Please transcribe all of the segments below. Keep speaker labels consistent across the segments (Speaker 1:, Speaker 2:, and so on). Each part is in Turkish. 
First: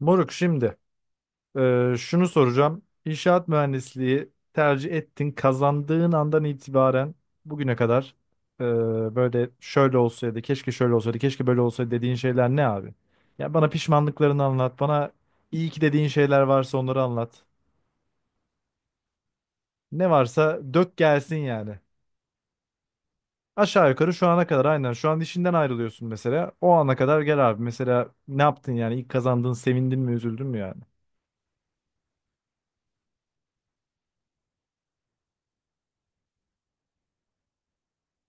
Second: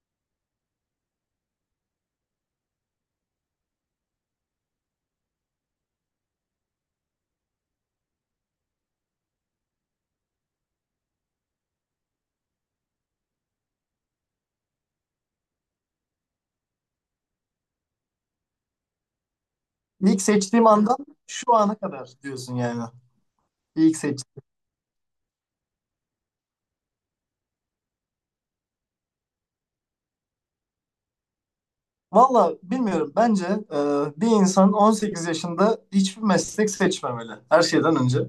Speaker 1: Moruk şimdi, şunu soracağım. İnşaat mühendisliği tercih ettin, kazandığın andan itibaren bugüne kadar, e, böyle şöyle olsaydı, keşke şöyle olsaydı, keşke böyle olsaydı dediğin şeyler ne abi? Ya bana pişmanlıklarını anlat, bana iyi ki dediğin şeyler varsa onları anlat. Ne
Speaker 2: İlk
Speaker 1: varsa
Speaker 2: seçtiğim
Speaker 1: dök
Speaker 2: andan
Speaker 1: gelsin
Speaker 2: şu ana
Speaker 1: yani.
Speaker 2: kadar diyorsun yani.
Speaker 1: Aşağı
Speaker 2: İlk
Speaker 1: yukarı
Speaker 2: seç.
Speaker 1: şu ana kadar aynen. Şu an işinden ayrılıyorsun mesela. O ana kadar gel abi. Mesela ne yaptın yani? İlk kazandığın sevindin mi, üzüldün mü yani?
Speaker 2: Valla bilmiyorum. Bence e, bir insan 18 yaşında hiçbir meslek seçmemeli. Her şeyden önce.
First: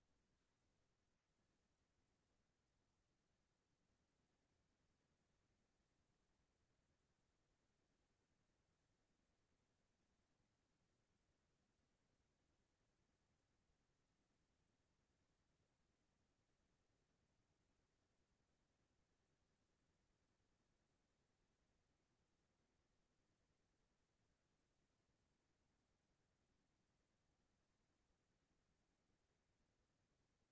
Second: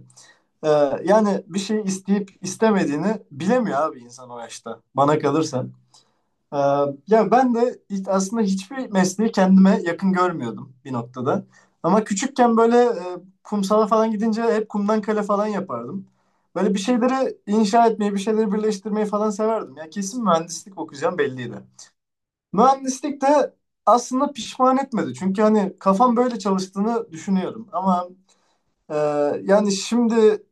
Speaker 2: E, yani bir şey isteyip istemediğini bilemiyor abi insan o yaşta. Bana kalırsa. Ee, Ya ben de aslında hiçbir mesleği kendime yakın görmüyordum bir noktada. Ama küçükken böyle kumsala falan gidince hep kumdan kale falan yapardım. Böyle bir şeyleri inşa etmeyi, bir şeyleri birleştirmeyi falan severdim. Ya kesin mühendislik okuyacağım belliydi. Mühendislik de aslında pişman etmedi. Çünkü hani kafam böyle çalıştığını düşünüyorum. Ama e, yani şimdi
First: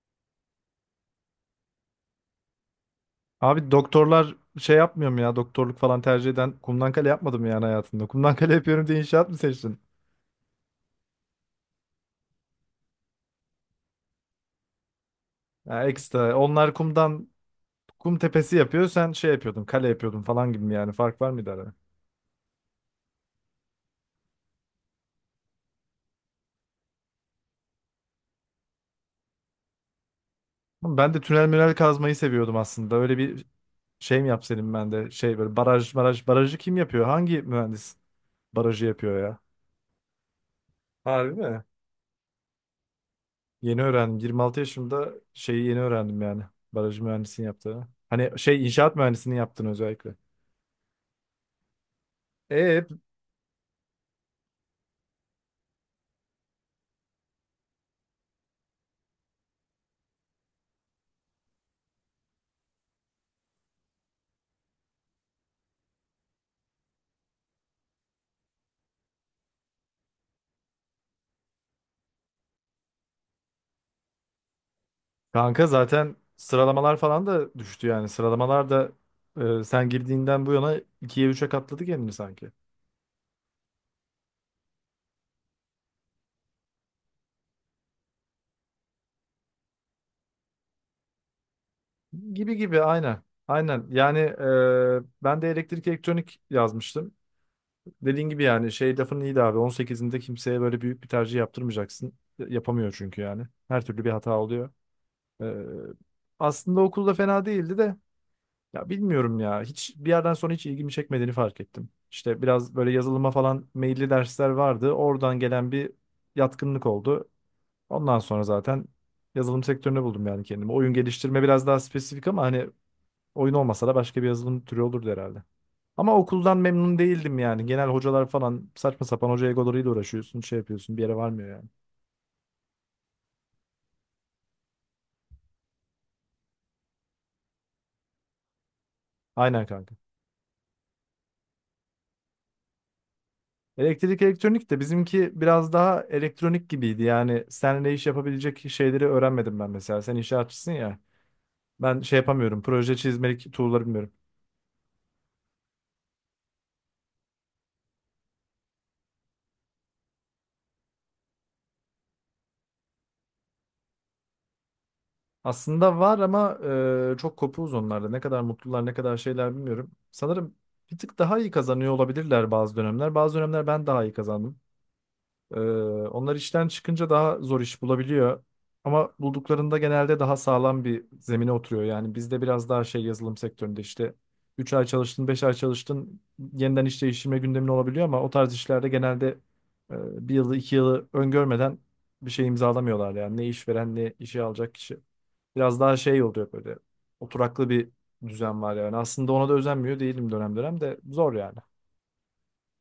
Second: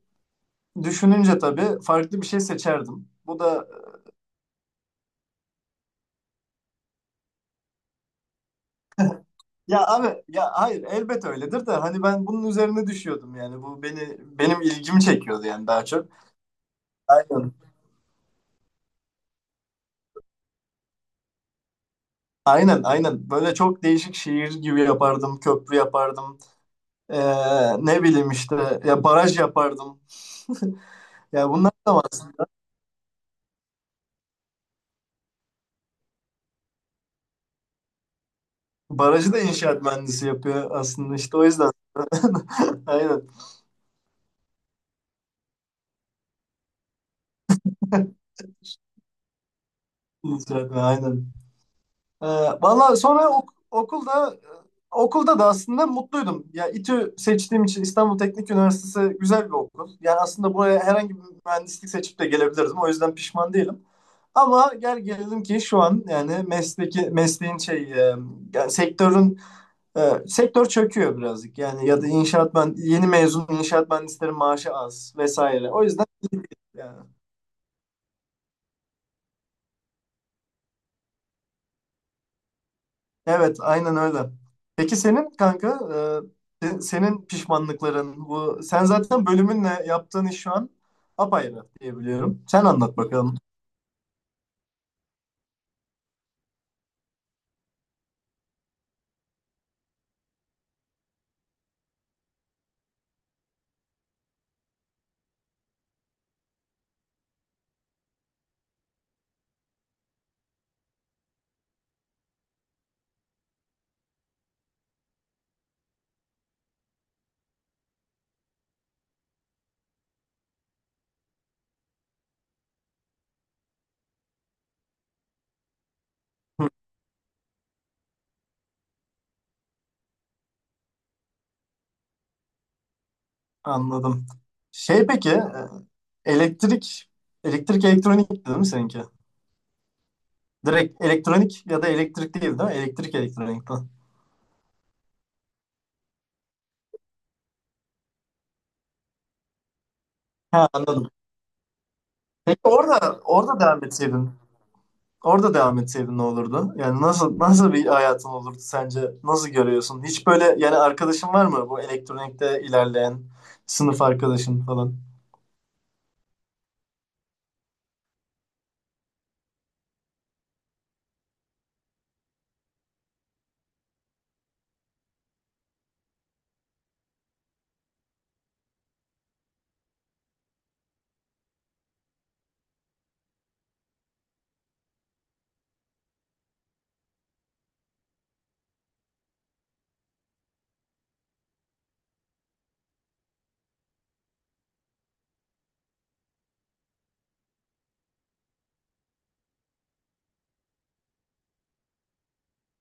Speaker 2: düşününce tabii farklı bir şey seçerdim. Bu da.
Speaker 1: Abi doktorlar şey yapmıyor mu ya? Doktorluk falan tercih eden kumdan kale yapmadım yani hayatında. Kumdan kale yapıyorum diye inşaat mı seçtin?
Speaker 2: Ya abi ya hayır elbet öyledir de hani ben bunun üzerine düşüyordum yani bu beni benim ilgimi çekiyordu yani
Speaker 1: Ya
Speaker 2: daha çok.
Speaker 1: ekstra. Onlar kumdan
Speaker 2: Aynen.
Speaker 1: kum tepesi yapıyor. Sen şey yapıyordun, kale yapıyordun falan gibi mi yani? Fark var mıydı arada?
Speaker 2: Aynen, aynen, böyle çok değişik şiir gibi yapardım, köprü yapardım. Ne bileyim işte ya baraj yapardım.
Speaker 1: Ama ben de tünel
Speaker 2: Ya bunlar.
Speaker 1: münel kazmayı seviyordum aslında. Öyle bir şey mi yapsaydım ben de? Şey böyle baraj baraj barajı kim yapıyor? Hangi mühendis barajı yapıyor
Speaker 2: Barajı
Speaker 1: ya?
Speaker 2: da inşaat mühendisi yapıyor aslında, işte
Speaker 1: Harbi
Speaker 2: o
Speaker 1: mi?
Speaker 2: yüzden. Aynen,
Speaker 1: Yeni öğrendim. 26 yaşımda şeyi yeni öğrendim yani. Baraj mühendisinin yaptığını. Hani şey inşaat mühendisinin yaptığını özellikle.
Speaker 2: inşaat mühendisi, aynen. Ee,
Speaker 1: E,
Speaker 2: valla sonra okulda da aslında mutluydum. Ya İTÜ seçtiğim için, İstanbul Teknik Üniversitesi güzel bir okul. Yani aslında buraya herhangi bir mühendislik seçip de gelebilirdim. O yüzden pişman değilim. Ama gel gelelim ki şu an yani mesleki mesleğin yani sektörün, sektör çöküyor birazcık. Yani ya da inşaat, ben yeni mezun inşaat mühendislerin maaşı az
Speaker 1: kanka
Speaker 2: vesaire. O yüzden
Speaker 1: zaten sıralamalar
Speaker 2: yani.
Speaker 1: falan da düştü yani. Sıralamalar da, sen girdiğinden bu yana ikiye üçe katladı kendini sanki.
Speaker 2: Evet, aynen öyle. Peki senin kanka, senin pişmanlıkların bu, sen zaten bölümünle yaptığın iş şu an apayrı diyebiliyorum.
Speaker 1: Gibi
Speaker 2: Sen
Speaker 1: gibi
Speaker 2: anlat
Speaker 1: aynen.
Speaker 2: bakalım.
Speaker 1: Aynen. Yani, ben de elektrik elektronik yazmıştım. Dediğin gibi yani şey lafın iyiydi abi. 18'inde kimseye böyle büyük bir tercih yaptırmayacaksın. Yapamıyor çünkü yani. Her türlü bir hata oluyor. E, Aslında okulda fena değildi de ya bilmiyorum ya. Hiç bir yerden sonra hiç ilgimi çekmediğini fark ettim. İşte biraz böyle yazılıma falan meyilli dersler vardı. Oradan gelen bir yatkınlık oldu. Ondan sonra zaten yazılım sektöründe buldum yani kendimi. Oyun geliştirme biraz daha spesifik ama hani oyun olmasa da başka bir yazılım türü olurdu herhalde. Ama okuldan memnun değildim yani. Genel hocalar falan saçma sapan hoca egolarıyla uğraşıyorsun, şey yapıyorsun, bir yere varmıyor yani.
Speaker 2: Anladım. Peki, elektrik elektrik elektronik değil mi seninki?
Speaker 1: Aynen kanka.
Speaker 2: Direkt elektronik ya da elektrik değil mi? Elektrik elektronikten.
Speaker 1: Elektrik elektronik de bizimki biraz daha elektronik gibiydi. Yani seninle iş yapabilecek şeyleri öğrenmedim ben mesela. Sen
Speaker 2: Ha,
Speaker 1: inşaatçısın ya.
Speaker 2: anladım.
Speaker 1: Ben şey
Speaker 2: Peki
Speaker 1: yapamıyorum. Proje
Speaker 2: orada
Speaker 1: çizmelik
Speaker 2: orada devam
Speaker 1: tool'ları bilmiyorum.
Speaker 2: etseydin. Orada devam etseydin ne olurdu? Yani nasıl bir hayatın olurdu sence? Nasıl görüyorsun? Hiç böyle yani arkadaşın var mı bu elektronikte ilerleyen sınıf arkadaşın falan?
Speaker 1: Aslında var ama, çok kopuğuz onlarda. Ne kadar mutlular, ne kadar şeyler bilmiyorum. Sanırım bir tık daha iyi kazanıyor olabilirler bazı dönemler. Bazı dönemler ben daha iyi kazandım. Ee, Onlar işten çıkınca daha zor iş bulabiliyor. Ama bulduklarında genelde daha sağlam bir zemine oturuyor. Yani bizde biraz daha şey yazılım sektöründe işte 3 ay çalıştın, 5 ay çalıştın yeniden iş değiştirme gündemin olabiliyor ama o tarz işlerde genelde, bir yılı 2 yılı öngörmeden bir şey imzalamıyorlar yani ne işveren ne işe alacak kişi. Biraz daha şey oluyor böyle oturaklı bir düzen var yani. Aslında ona da özenmiyor değilim dönem dönem de zor yani.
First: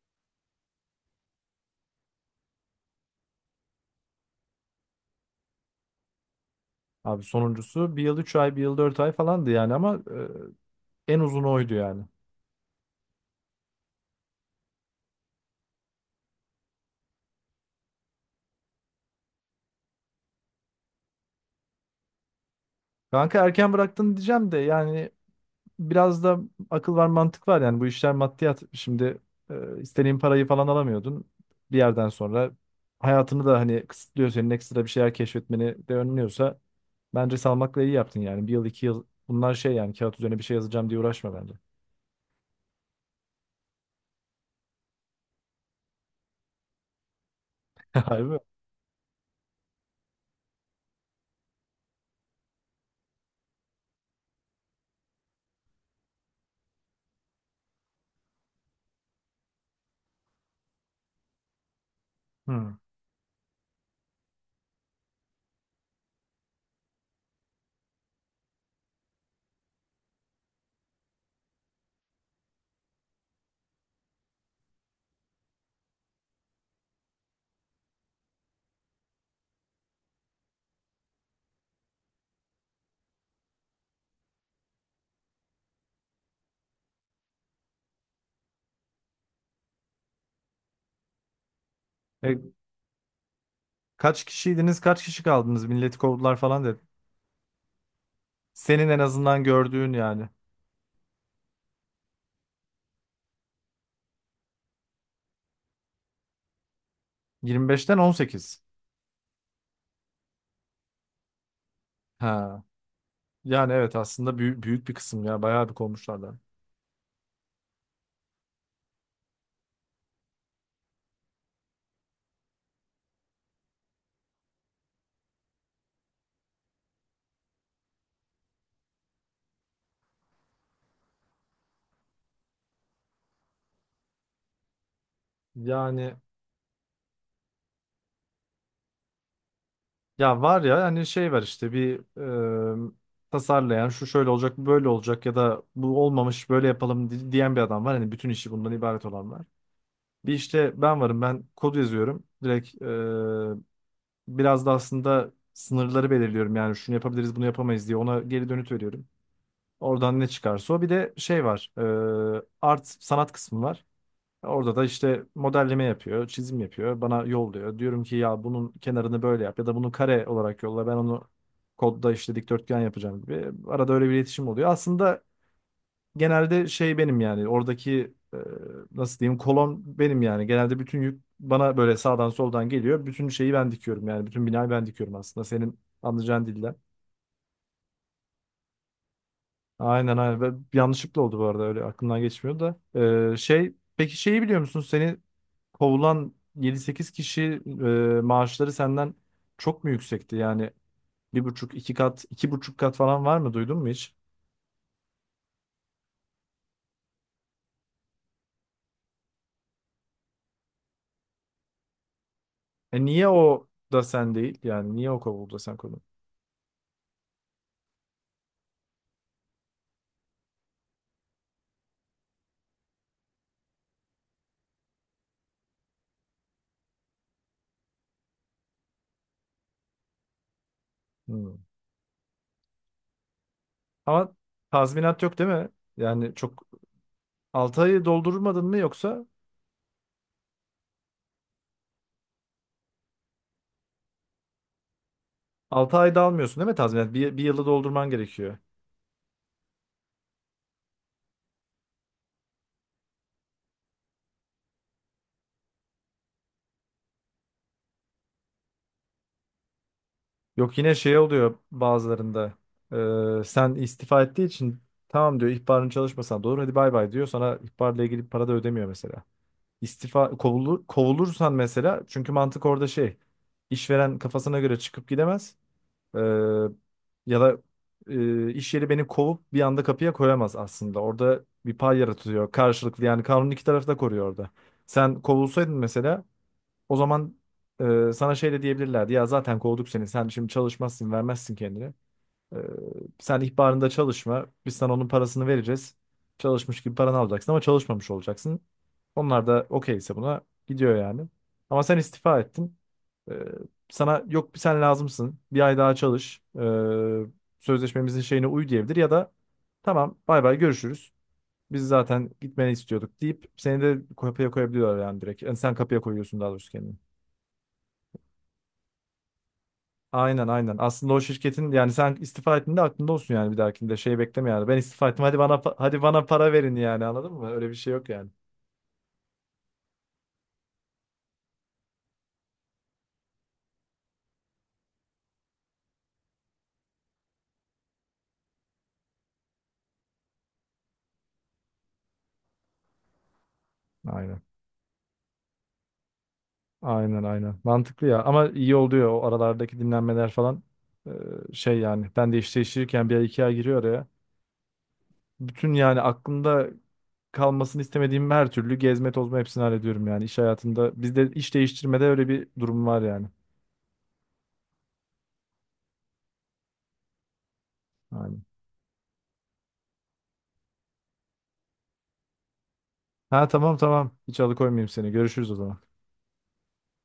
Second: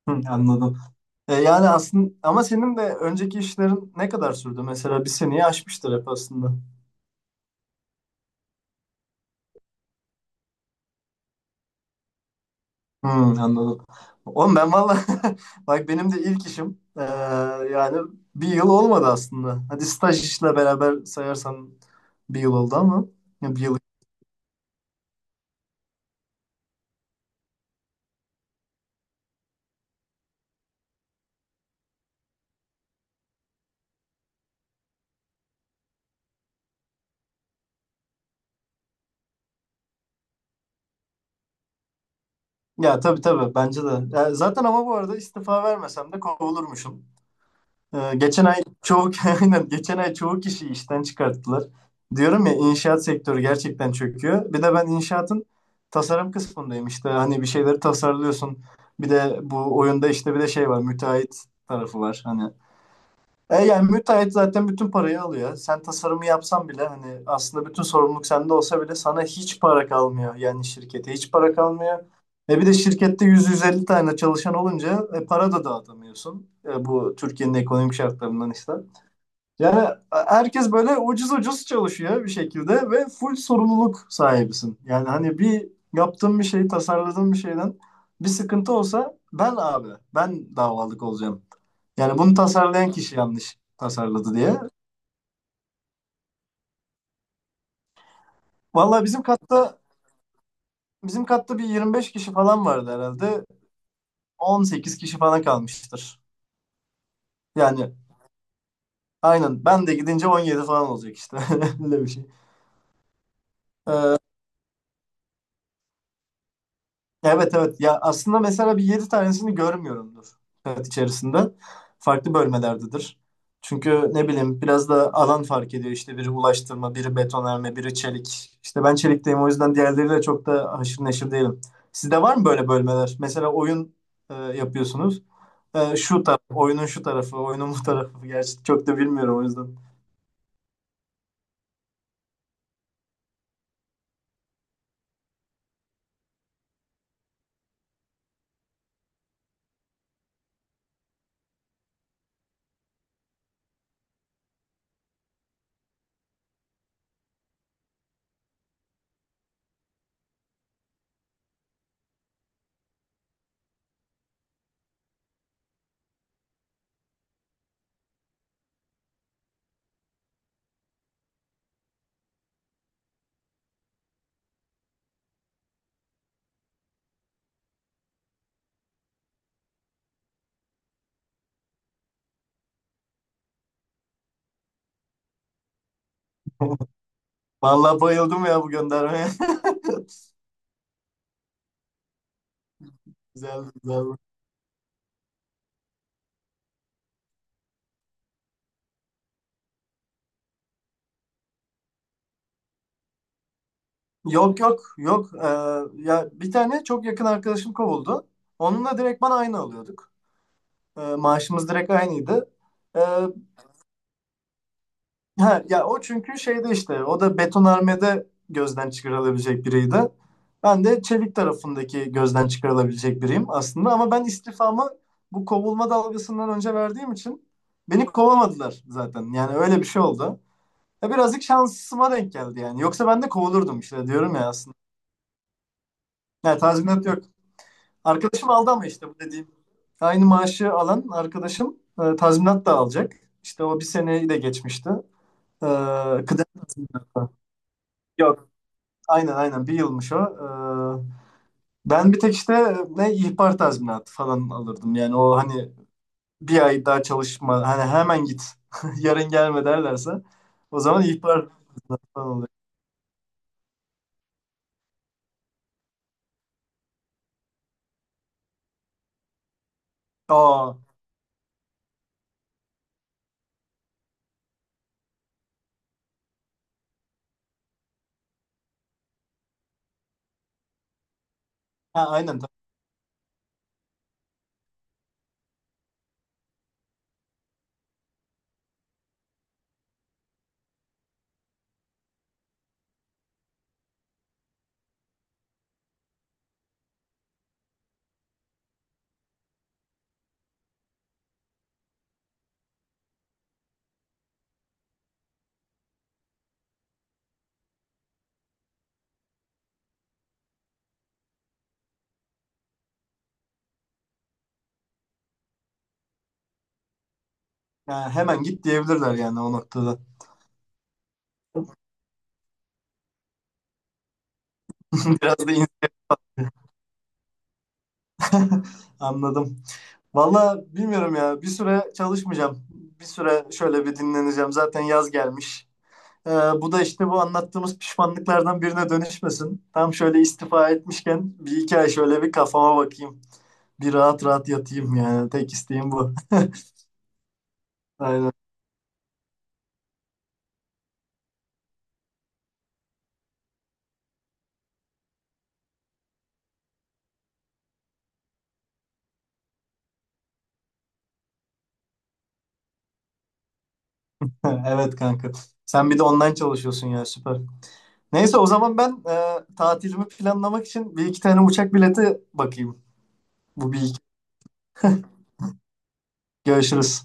Speaker 2: Hı, anladım. Yani aslında ama senin de önceki işlerin ne kadar sürdü? Mesela bir seneyi aşmıştır hep aslında.
Speaker 1: Abi sonuncusu bir yıl 3 ay, bir yıl 4 ay falandı yani ama en uzun oydu yani.
Speaker 2: Hı, anladım. Oğlum ben valla bak benim de ilk işim, yani, bir yıl olmadı aslında. Hadi staj işle beraber sayarsan bir yıl oldu ama
Speaker 1: Kanka
Speaker 2: ya bir
Speaker 1: erken
Speaker 2: yıl.
Speaker 1: bıraktın diyeceğim de yani biraz da akıl var mantık var yani bu işler maddiyat. Şimdi, istediğin parayı falan alamıyordun. Bir yerden sonra hayatını da hani kısıtlıyor senin ekstra bir şeyler keşfetmeni de önlüyorsa bence salmakla iyi yaptın yani. Bir yıl iki yıl bunlar şey yani kağıt üzerine bir şey yazacağım diye uğraşma bence.
Speaker 2: Ya, tabii, tabii, bence de. Ya zaten ama bu arada istifa vermesem de kovulurmuşum. Ee,
Speaker 1: Harbi mi?
Speaker 2: geçen ay çoğu aynen geçen ay çoğu kişiyi işten çıkarttılar. Diyorum ya inşaat sektörü gerçekten çöküyor. Bir de ben inşaatın tasarım kısmındayım işte. Hani bir şeyleri tasarlıyorsun. Bir de bu oyunda işte bir de şey var, müteahhit tarafı var. Hani
Speaker 1: Hmm.
Speaker 2: yani müteahhit zaten bütün parayı alıyor. Sen tasarımı yapsan bile hani aslında bütün sorumluluk sende olsa bile sana hiç para kalmıyor. Yani şirkete hiç para kalmıyor. Bir de şirkette 100-150 tane çalışan olunca, para da dağıtamıyorsun. Bu Türkiye'nin ekonomik şartlarından işte. Yani herkes böyle ucuz ucuz çalışıyor bir şekilde ve full sorumluluk sahibisin. Yani hani bir yaptığın bir şeyi, tasarladığın bir şeyden bir sıkıntı olsa, ben abi ben davalık olacağım. Yani bunu
Speaker 1: E,
Speaker 2: tasarlayan kişi yanlış
Speaker 1: Kaç
Speaker 2: tasarladı diye.
Speaker 1: kişiydiniz kaç kişi kaldınız milleti kovdular falan dedi. Senin en
Speaker 2: Vallahi bizim
Speaker 1: azından
Speaker 2: katta
Speaker 1: gördüğün yani.
Speaker 2: bizim katta bir 25 kişi falan vardı herhalde. 18 kişi falan kalmıştır. Yani
Speaker 1: 25'ten 18.
Speaker 2: aynen ben de gidince 17 falan olacak işte. Öyle bir şey.
Speaker 1: Ha. Yani evet aslında büyük, büyük bir kısım ya bayağı bir kovmuşlardan.
Speaker 2: Evet, evet, ya aslında mesela bir 7 tanesini görmüyorumdur hayat içerisinde. Farklı bölmelerdedir. Çünkü ne bileyim, biraz da alan fark ediyor işte: biri ulaştırma, biri betonarme, biri çelik. İşte ben çelikteyim, o yüzden diğerleriyle çok da haşır neşir değilim. Sizde var mı böyle bölmeler? Mesela oyun yapıyorsunuz. E,
Speaker 1: Yani
Speaker 2: şu taraf, oyunun şu tarafı, oyunun bu tarafı. Gerçi çok da bilmiyorum o yüzden.
Speaker 1: ya var ya hani şey var işte bir, e, tasarlayan şu şöyle olacak bu böyle olacak ya da bu olmamış böyle yapalım diyen bir adam var. Hani bütün işi bundan ibaret olan var. Bir işte ben varım ben kod yazıyorum. Direkt, biraz da aslında sınırları belirliyorum yani şunu yapabiliriz bunu yapamayız diye ona geri dönüt veriyorum. Oradan ne çıkarsa o bir de şey var, art sanat kısmı var. Orada da işte modelleme yapıyor, çizim yapıyor, bana yolluyor. Diyorum ki ya bunun kenarını böyle yap ya da bunu kare olarak yolla. Ben onu kodda işte dikdörtgen yapacağım gibi. Arada öyle bir iletişim oluyor. Aslında genelde şey benim yani oradaki, nasıl diyeyim kolon benim yani. Genelde bütün yük bana böyle sağdan soldan geliyor. Bütün şeyi ben dikiyorum yani. Bütün binayı ben dikiyorum aslında senin anlayacağın dilden.
Speaker 2: Vallahi bayıldım ya bu göndermeye.
Speaker 1: Aynen aynen. Ve yanlışlıkla oldu bu arada öyle aklımdan geçmiyor da.
Speaker 2: Güzel,
Speaker 1: Şey peki
Speaker 2: güzel.
Speaker 1: şeyi biliyor musun? Seni kovulan yedi sekiz kişi, maaşları senden çok mu yüksekti? Yani bir buçuk, iki kat, iki buçuk kat falan var mı? Duydun mu hiç?
Speaker 2: Yok, yok, yok. Ya bir tane çok yakın arkadaşım kovuldu. Onunla direkt bana aynı alıyorduk. Maaşımız direkt aynıydı.
Speaker 1: E
Speaker 2: Ee,
Speaker 1: niye o da sen değil? Yani niye o kovuldu da
Speaker 2: ha,
Speaker 1: sen
Speaker 2: ya o
Speaker 1: kovdun?
Speaker 2: çünkü şeyde işte, o da betonarmede gözden çıkarılabilecek biriydi. Ben de çelik tarafındaki gözden çıkarılabilecek biriyim aslında ama ben istifamı bu kovulma dalgasından önce verdiğim için beni kovamadılar zaten. Yani öyle bir şey oldu. Ya birazcık
Speaker 1: Hmm.
Speaker 2: şansıma denk geldi yani. Yoksa ben de kovulurdum işte, diyorum
Speaker 1: Ama
Speaker 2: ya aslında.
Speaker 1: tazminat yok değil mi? Yani
Speaker 2: Yani
Speaker 1: çok
Speaker 2: tazminat yok.
Speaker 1: 6 ayı
Speaker 2: Arkadaşım
Speaker 1: doldurmadın
Speaker 2: aldı
Speaker 1: mı
Speaker 2: ama işte bu
Speaker 1: yoksa
Speaker 2: dediğim. Aynı maaşı alan arkadaşım, tazminat da alacak. İşte o bir seneyi de geçmişti. E,
Speaker 1: 6 ayda
Speaker 2: kıdem
Speaker 1: almıyorsun değil mi tazminat?
Speaker 2: tazminatı.
Speaker 1: Bir, bir yılı doldurman
Speaker 2: Yok.
Speaker 1: gerekiyor.
Speaker 2: Aynen, aynen, bir yılmış o. Ben bir tek işte ne ihbar tazminatı falan alırdım. Yani o hani bir ay daha çalışma, hani hemen git, yarın gelme derlerse
Speaker 1: Yok
Speaker 2: o
Speaker 1: yine
Speaker 2: zaman
Speaker 1: şey
Speaker 2: ihbar
Speaker 1: oluyor
Speaker 2: falan oluyor.
Speaker 1: bazılarında. Sen istifa ettiği için tamam diyor ihbarın çalışmasan da olur hadi bay bay diyor. Sana ihbarla ilgili para da ödemiyor mesela. İstifa
Speaker 2: Aa,
Speaker 1: kovulur, kovulursan mesela çünkü mantık orada şey işveren kafasına göre çıkıp gidemez. Ee, Ya da, iş yeri beni kovup bir anda kapıya koyamaz aslında. Orada bir pay
Speaker 2: ha, aynen
Speaker 1: yaratıyor
Speaker 2: tabii.
Speaker 1: karşılıklı yani kanun iki tarafı da koruyor orada. Sen kovulsaydın mesela o zaman, sana şey de diyebilirlerdi ya zaten kovduk seni sen şimdi çalışmazsın vermezsin kendini. Ee, Sen ihbarında çalışma. Biz sana onun parasını vereceğiz. Çalışmış gibi paranı alacaksın ama çalışmamış olacaksın. Onlar da okeyse buna gidiyor yani. Ama sen istifa ettin. Ee, Sana yok bir sen lazımsın. Bir ay daha çalış. Sözleşmemizin şeyine uy diyebilir ya da tamam bay bay görüşürüz. Biz zaten gitmeni istiyorduk deyip seni de kapıya koyabiliyorlar yani direkt. Yani sen kapıya koyuyorsun daha doğrusu kendini.
Speaker 2: Yani hemen git diyebilirler yani o noktada.
Speaker 1: Aynen aynen. Aslında o şirketin yani sen istifa ettiğinde aklında olsun yani bir dahakinde şey bekleme yani. Ben istifa ettim
Speaker 2: Biraz
Speaker 1: hadi
Speaker 2: da
Speaker 1: bana hadi bana para verin yani anladın mı? Öyle bir şey yok yani.
Speaker 2: anladım. Valla bilmiyorum ya. Bir süre çalışmayacağım. Bir süre şöyle bir dinleneceğim. Zaten yaz gelmiş. Ee, bu da işte bu anlattığımız pişmanlıklardan birine dönüşmesin. Tam şöyle istifa etmişken bir iki ay şöyle bir kafama bakayım. Bir rahat
Speaker 1: Aynen.
Speaker 2: rahat yatayım yani. Tek isteğim bu.
Speaker 1: Aynen aynen. Mantıklı ya.
Speaker 2: Aynen.
Speaker 1: Ama iyi oluyor o aralardaki dinlenmeler falan. Ee, Şey yani ben de iş değiştirirken bir ay iki ay giriyor araya. Bütün yani aklımda kalmasını istemediğim her türlü gezme tozma hepsini hallediyorum yani iş hayatında. Bizde iş değiştirmede öyle bir durum var yani.
Speaker 2: Evet, kanka. Sen bir de online çalışıyorsun ya, süper. Neyse
Speaker 1: Aynen.
Speaker 2: o zaman ben tatilimi planlamak için bir iki tane uçak bileti bakayım.
Speaker 1: Ha
Speaker 2: Bu
Speaker 1: tamam
Speaker 2: bir iki.
Speaker 1: tamam. Hiç alıkoymayayım seni. Görüşürüz o zaman.
Speaker 2: Görüşürüz.